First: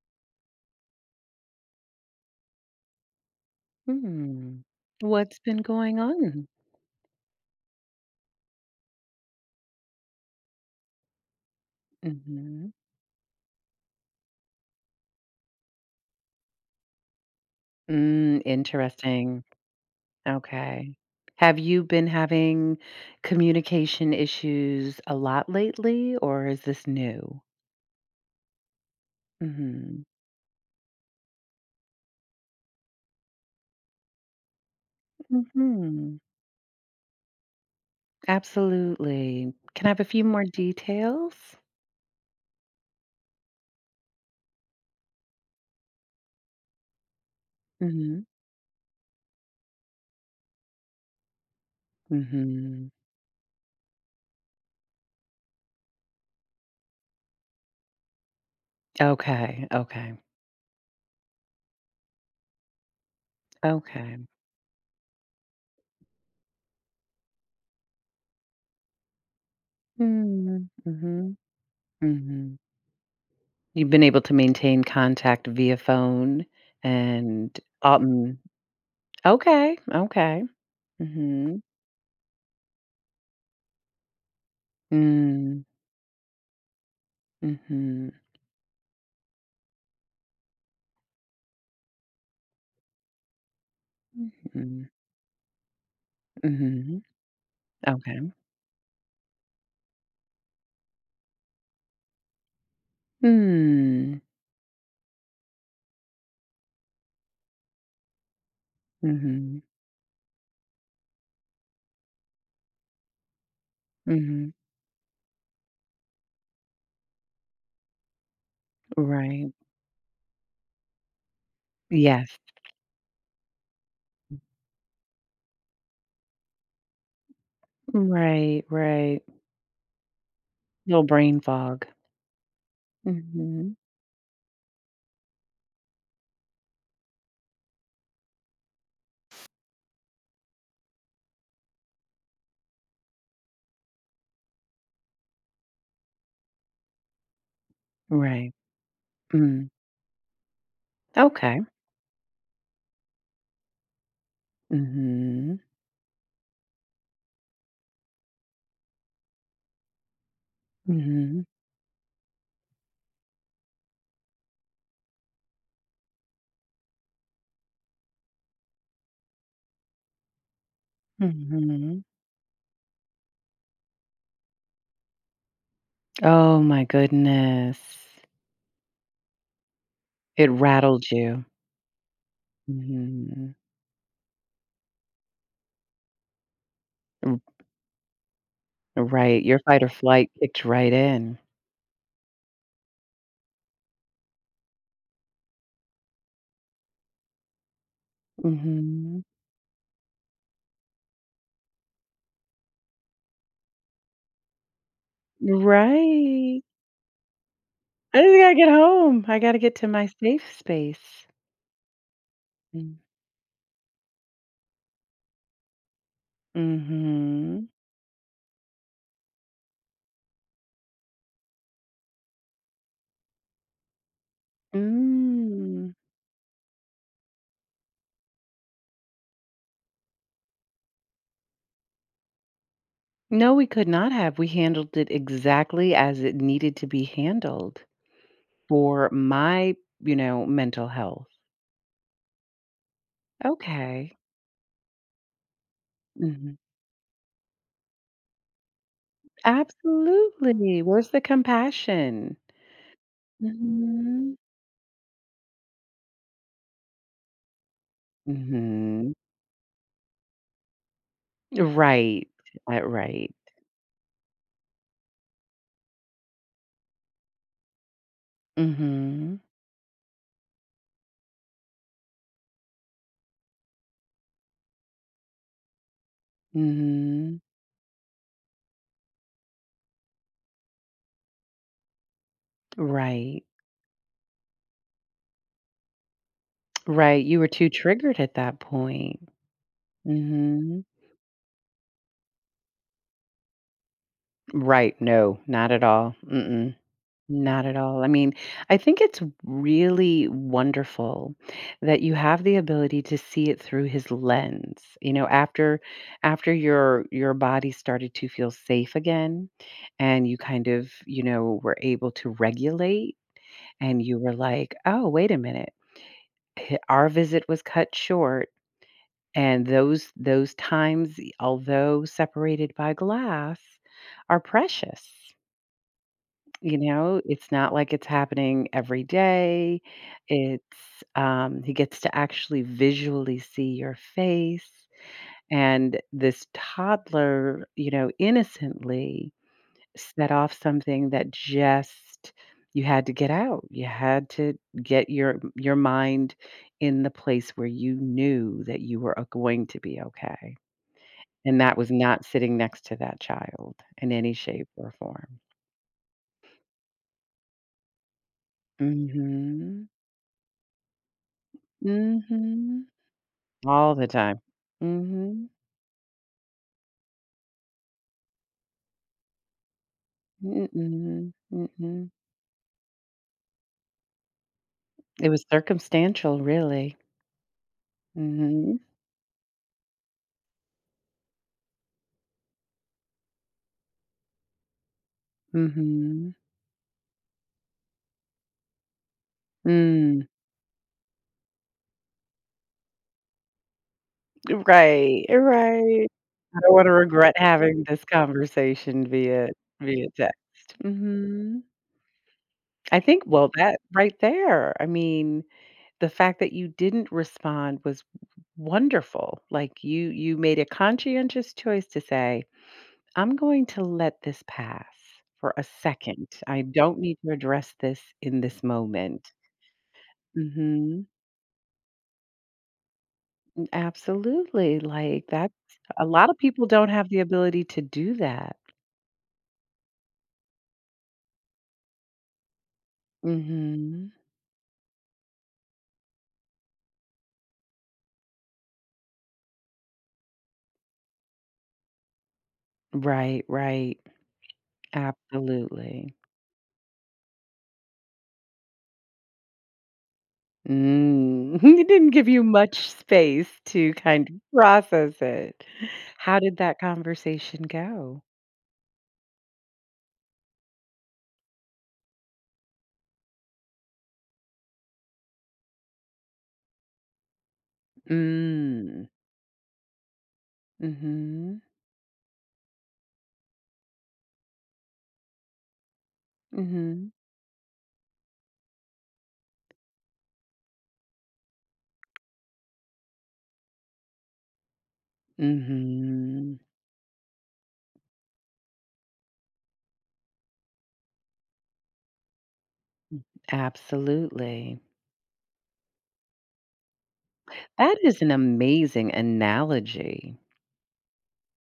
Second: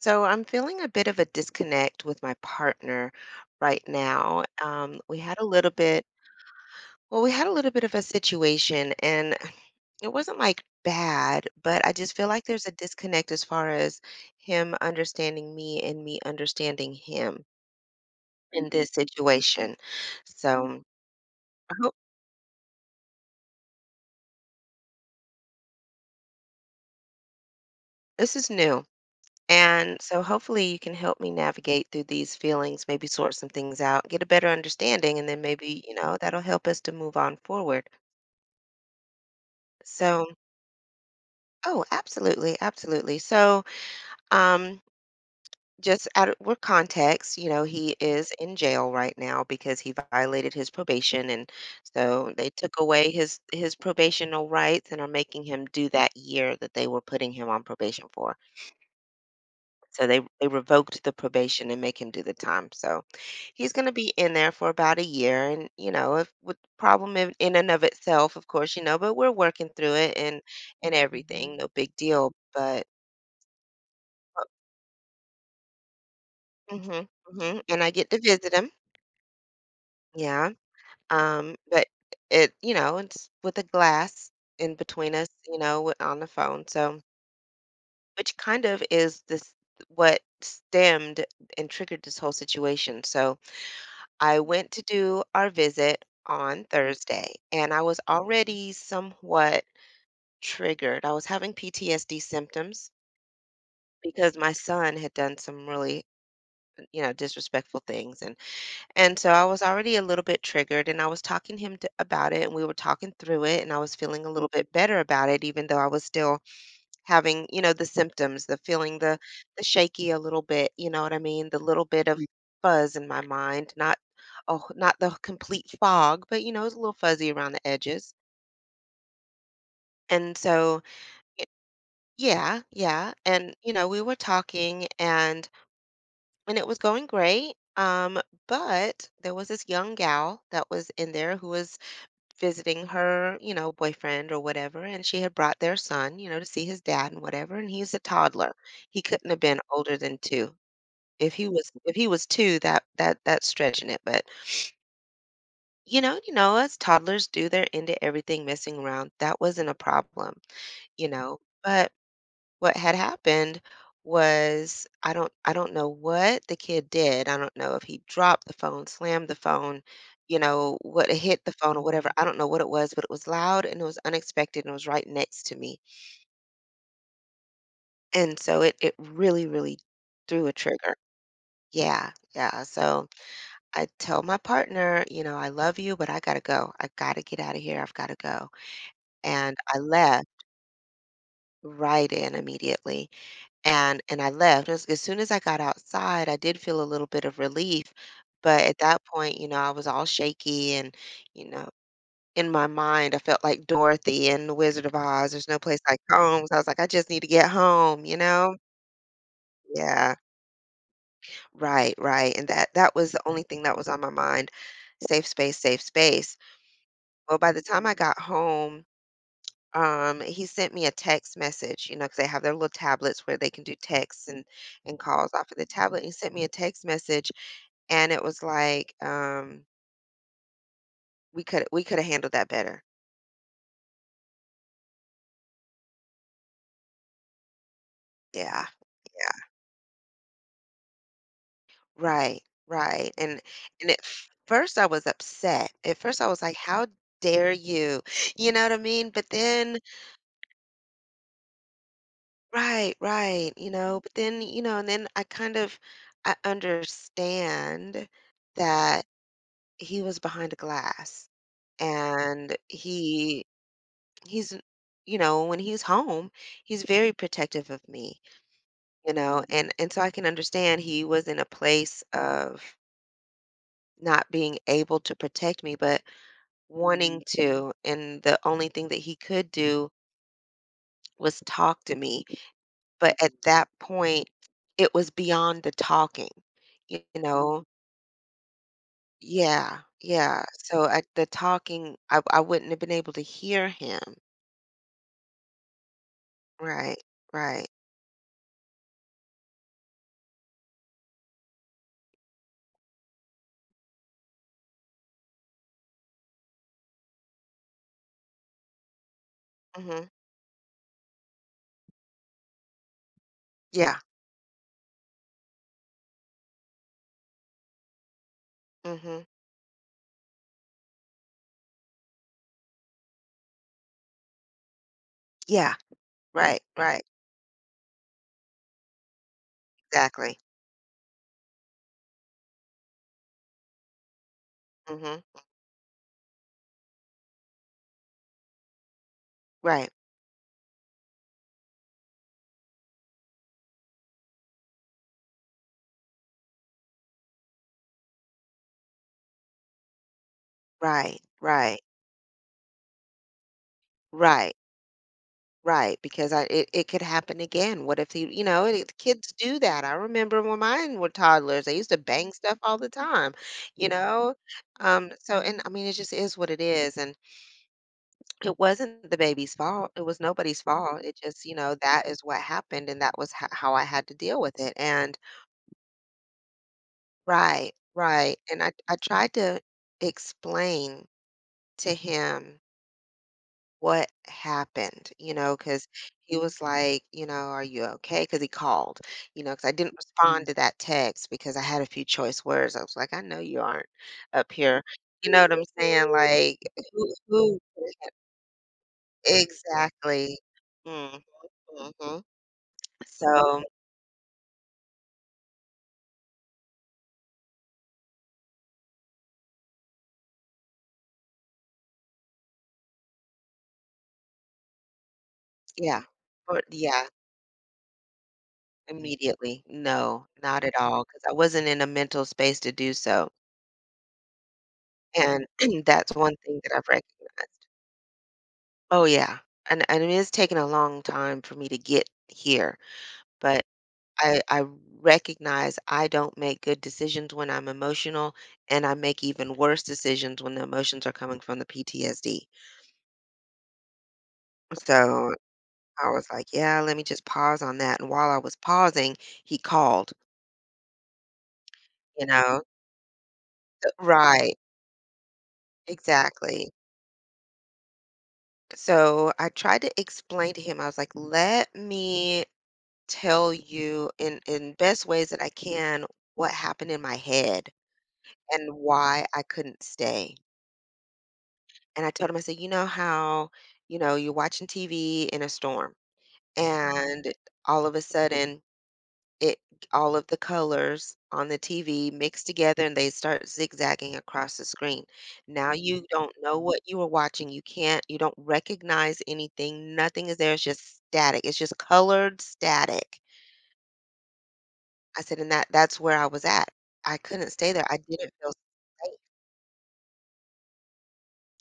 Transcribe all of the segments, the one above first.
So I'm feeling a bit of a disconnect with my partner right now. Hmm. We had What's a been little going bit, on? well, we had a little bit of a situation, and it wasn't like bad, but I just feel like there's Mhm. a disconnect as far as him understanding me and me understanding him Mm, in this interesting. situation. So Okay. Have I you hope been having communication issues a lot lately, or is this new? this is new. And Mhm. so hopefully you can help me navigate through these feelings, maybe sort some things out, get a better understanding, and then maybe, Mhm. That'll help us to move on forward. Absolutely. Can I have a few So, more details? oh, absolutely, absolutely. Um, just out of what context, he Mhm. is in jail right now because he violated his probation, and so they took Mhm. away his probational rights and are making him do that year that they were putting him on probation for. Okay, So okay, they revoked the probation and make him do the time. So he's going to be okay. in there for about a year, and you know, if with problem in and of itself, of course, you know, but we're working through it and Hmm. and Mhm, everything, no big deal, mhm. but. You've been able to maintain contact via phone Mhm, and, mhm, and I get to visit him, okay, okay. yeah, Mm. but it you know, it's with a glass in between us, you Mhm. know, with- on the phone, so Mm. which kind of is this what stemmed and triggered this whole situation. So Mhm. I went to Mhm. do our visit on Mhm. Thursday, and I was Okay. already somewhat triggered, I was having PTSD symptoms Mm. because my son had done some really, you know, disrespectful things, and so I was Mhm. already a little bit triggered, and I was talking him t about it, and we were talking through it, and I was Mm. feeling a little Mhm. bit better about it, even though I was still having, you know, the symptoms, the feeling, the Right. the shaky a little bit, you know what I mean? The little bit of Mm. Yes. fuzz in my mind, not the complete fog, but you know, it's a little fuzzy around the edges. Right, right. And so, Little brain y fog. Yeah, Mm. and you Mhm. know, we were talking, and it was going great, but there was this young gal that was in there who was visiting her, you know, boyfriend or whatever, and she had brought their son, you know, to see his dad and whatever, and he's a Right. toddler. He couldn't have been Mm. older than 2. Okay. If he was 2, that's stretching it, but, Mm. You know, as toddlers do, they're into everything messing around. That wasn't a problem, you know, Mhm. but what had happened was I don't know what the kid did. I don't know if he dropped the phone, slammed the phone, you know, what hit Mhm. the phone or Mhm. whatever. I don't know what it was, but it was loud and it was unexpected and it was right next to me. Oh my goodness. And so it really It threw a trigger. rattled you. Yeah. Yeah. So Mm. I tell my partner, you know, I love you, but I got to go. I got to Mhm. get out of here. I've got to go. Right, And your I fight or left flight kicked right in. right in immediately. And I left. As soon as I got outside, I did feel a little bit of relief, but at that Mm. point, you know, I was all shaky and, you know, in my mind, I felt like Dorothy in The Wizard of Oz. There's no Mhm. place like home. So I Right. was like, I just need to get home, you I just gotta know? get home. I gotta get to my Yeah, safe space. right, right. And that Mm. was the only thing that was on my mind. Safe space, safe space. Well, by the Mhm. time I got home, um, he sent me a text message, you know, because they have their little tablets where they can do texts and calls off of the Mm. tablet. He sent me a text message and it was like, um, we could have handled that better. No, we could not have. We handled it exactly as it needed to be handled Yeah, for my, you know, mental health. right, right, and at Okay. first I was upset. At first I was Mhm. like, how dare you? You know what I mean? But then Absolutely. Where's the compassion? right, right, you know, but Mhm. then you know, and then I kind of I understand that Mhm. he was behind a glass Right. and Right. He's you know, when he's home, he's very protective of me, you Mhm. know, and so I can understand he was in a place of not being able to protect me but wanting Mhm. to, and the only thing that he could do was talk to me, but at Right. that point it was beyond the talking, you Right. You were know, too triggered at that point. yeah, yeah, Mhm. so at the talking I wouldn't have been able to hear him Right, no, not at all. Mm-mm, right, not right. at all. I mean, I think it's really wonderful that you have the ability to see it through his lens. You know, after after your body started to feel safe again Hmm, and you kind of, you know, were able to regulate yeah, and you were like, "Oh, wait a minute. Our visit was cut short hmm. and those times, although separated by glass, are precious." Yeah, right, You right, know, it's not like it's happening every day. exactly. It's he gets to actually visually see your face. Hmm. And this toddler, you know, innocently Right, set off something that just you had to get out. You had to get your mind in the place where you knew that you were going to be okay. right, And that right, was not sitting next to that child in any right, shape or form. right. Because it could happen again. What if he, you know, and it, kids do that. Mhm. I remember when mine were toddlers, they used to bang stuff all Mhm. the time, you All the know? time. So, Mhm. and I mean, it just is what it is. And it wasn't the baby's fault. It was nobody's fault. It Mm-mm. just, you know, that Mm-mm. is what happened and that was how I had to deal with it. And It was circumstantial, really. right, right. And I Mhm. I tried to explain to him what happened, you know, because Mhm. he was like, you know, "Are you okay?" Because he called, you know, because I didn't Mm. respond Mm. to that text because I had a few choice words. I was like, "I know you aren't up here." Right, You know what I'm right. saying? Like, I don't wanna regret who having this conversation via exactly. text. Mm, Mhm. mhm. I think well, So, that right there, I mean, the fact that you didn't respond was wonderful. Like, you made a conscientious choice to say I'm going to let this pass for a yeah, second. I or don't yeah, need to address this in this moment. immediately. No, not at all, Mhm. because I wasn't in a mental space to do so, Absolutely. Like and that's a that's lot one of thing people that don't I've have the ability recognized. to do that. Oh, yeah, and it is taking a long time for me to get here, but Mhm. I recognize I don't make good decisions when I'm emotional, and I make even worse decisions when the emotions are coming from the PTSD. Right, right. So, I Absolutely. was like, "Yeah, let me just pause on that," and while I was pausing, he called, Mm. It didn't you give you know? much space to kind of Right, process it. How did exactly. that conversation go? So, I tried to explain to him, I was like, "Let me tell you in best ways that I can what happened in my head." And Mm. why I couldn't stay. Mhm. And I told him, I said, you know how, you know, you're watching TV in a storm Mhm. and all of a sudden it all of the colors on the TV mix together and they start zigzagging across the screen. Now you don't Mhm. know what you are watching. You can't, you don't recognize anything. Nothing is there. It's just static. It's just colored static. Absolutely. I said, and that's where I was at. I couldn't stay there. That I is an didn't feel amazing safe. analogy.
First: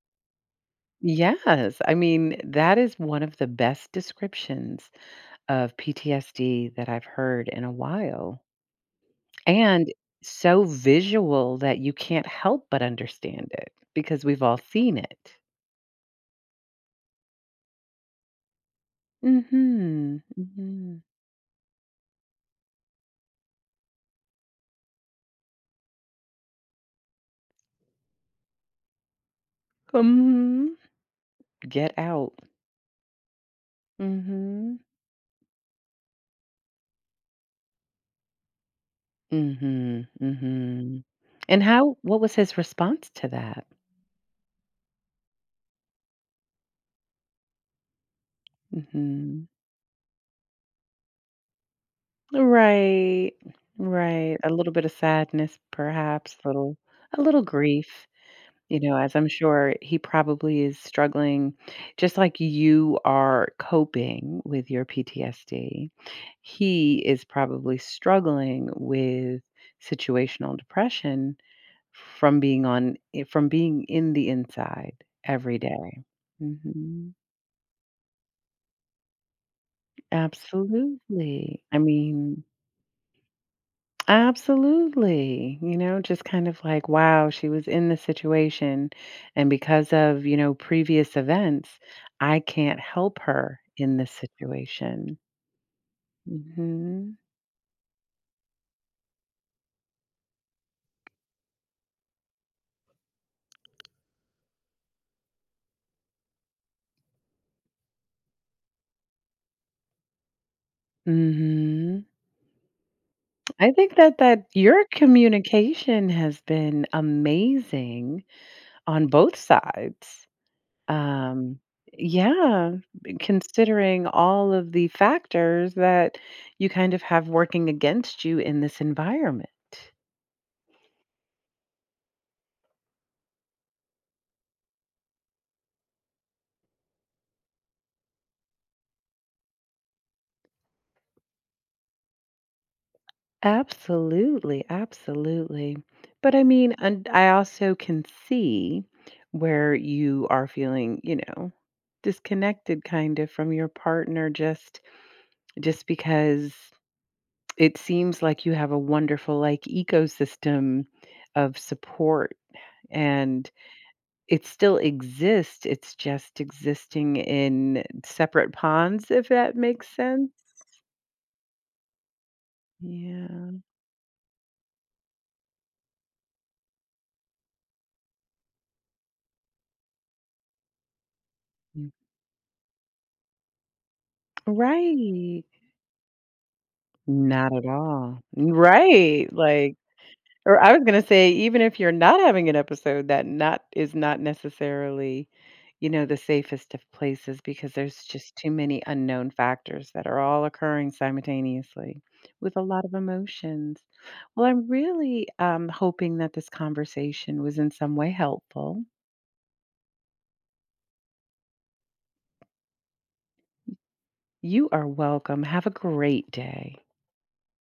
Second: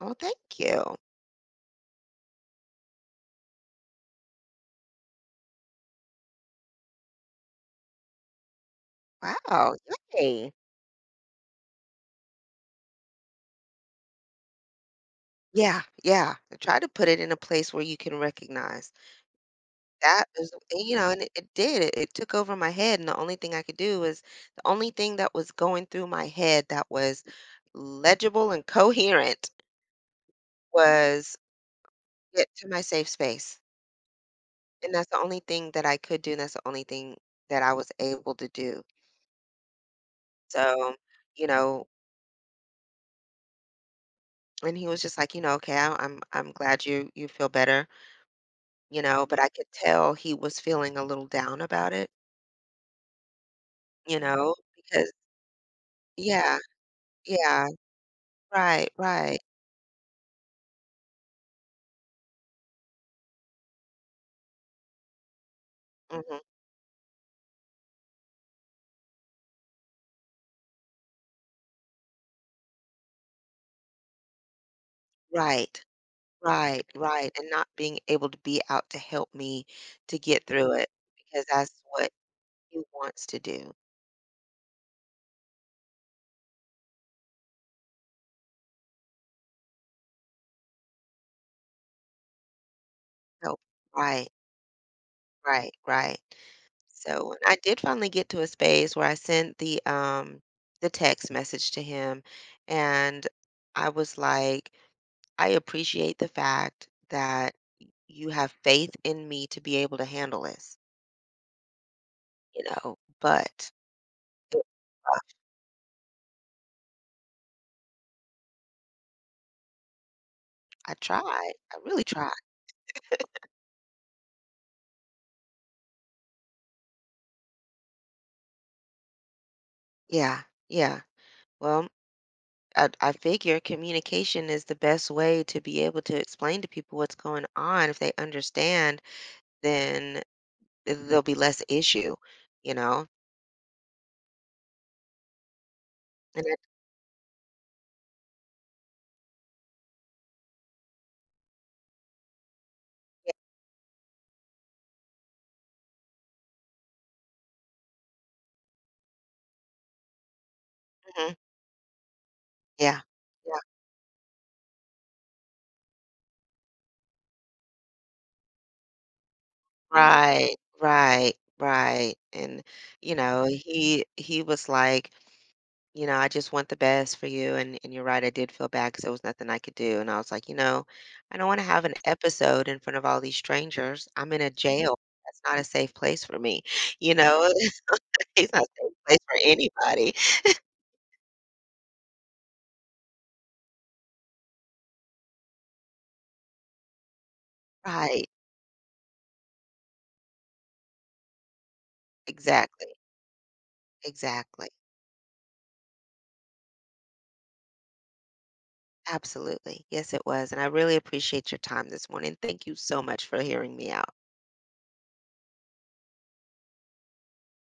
Oh, thank you. Yes. I mean, that is one of the best descriptions of PTSD that I've heard in a while. Wow. And Yay. so visual that you can't help but understand it because we've all seen it. Yeah, yeah. Try to put it in a place where you can recognize. Mm-hmm. That was and, Mm-hmm. you know, and it did. It took over my head, and the only thing I could do was the only thing that was going through my head that was legible and coherent Hmm. was Get out. get to my safe space. Mm-hmm. And that's the only thing that I could do, and that's the only thing that I was able to do. Mm-hmm. Mm-hmm. So, you And know, how what was his response to that? and he was just like, you know, okay, I'm glad you feel better, you know, but Mm-hmm. I could tell he was feeling a little down about it, Right, you right. A know, little bit of because sadness, perhaps, yeah, little a little yeah, grief, you right, know, as I'm right, sure he probably is struggling just like you are coping with your PTSD. mhm, He is probably struggling with situational depression from being in the inside every right, day. right, Mhm. right, and not being able to be out to help me to get through it because Absolutely. I that's what mean, he wants to do, absolutely. You know, just kind of like, wow, she was in the situation. And because of, you know, previous events, I can't help her help in this right, situation. right, right, Hmm. so, and I did finally get to a space where I sent the text message to him, and I was like, "I appreciate the fact that you have faith in me to be able to handle this, Hmm. you know, I but" think that your communication has been amazing on both sides. I tried. Um, I really tried. yeah, considering all of the factors that you kind of have working against you in this environment. Yeah, yeah. Well, I figure communication is the best way to be able to explain to people what's going on. If they understand, then there'll be less issue, you know? Absolutely, absolutely. But I And I, mean, and I also can see where you are feeling, you know, disconnected kind of from your partner just because it seems like you have a wonderful like ecosystem yeah, mhm, of support yeah, and yeah. it still exists. It's just existing in separate ponds if that makes sense. Right, right, right. And, you know, Yeah. He was like, you know, I just want the best for you. And you're right, I did feel bad because there was nothing I could do. And I was like, you know, I don't want to have an episode in front of all these strangers. I'm in a jail. That's Right. not a safe place for me. You know, Not at all. it's not a safe place Right, for like anybody. or I was gonna say even if you're not having an episode that not is not necessarily, you know, the safest of places because there's Right. just too many unknown factors that are all occurring simultaneously with a lot of Exactly. emotions. Well, I'm Exactly. really, hoping that this conversation was in some way helpful. Absolutely. Yes, it was. And I really appreciate your time this morning. Thank you so much for hearing me out. You are welcome. Have a great day.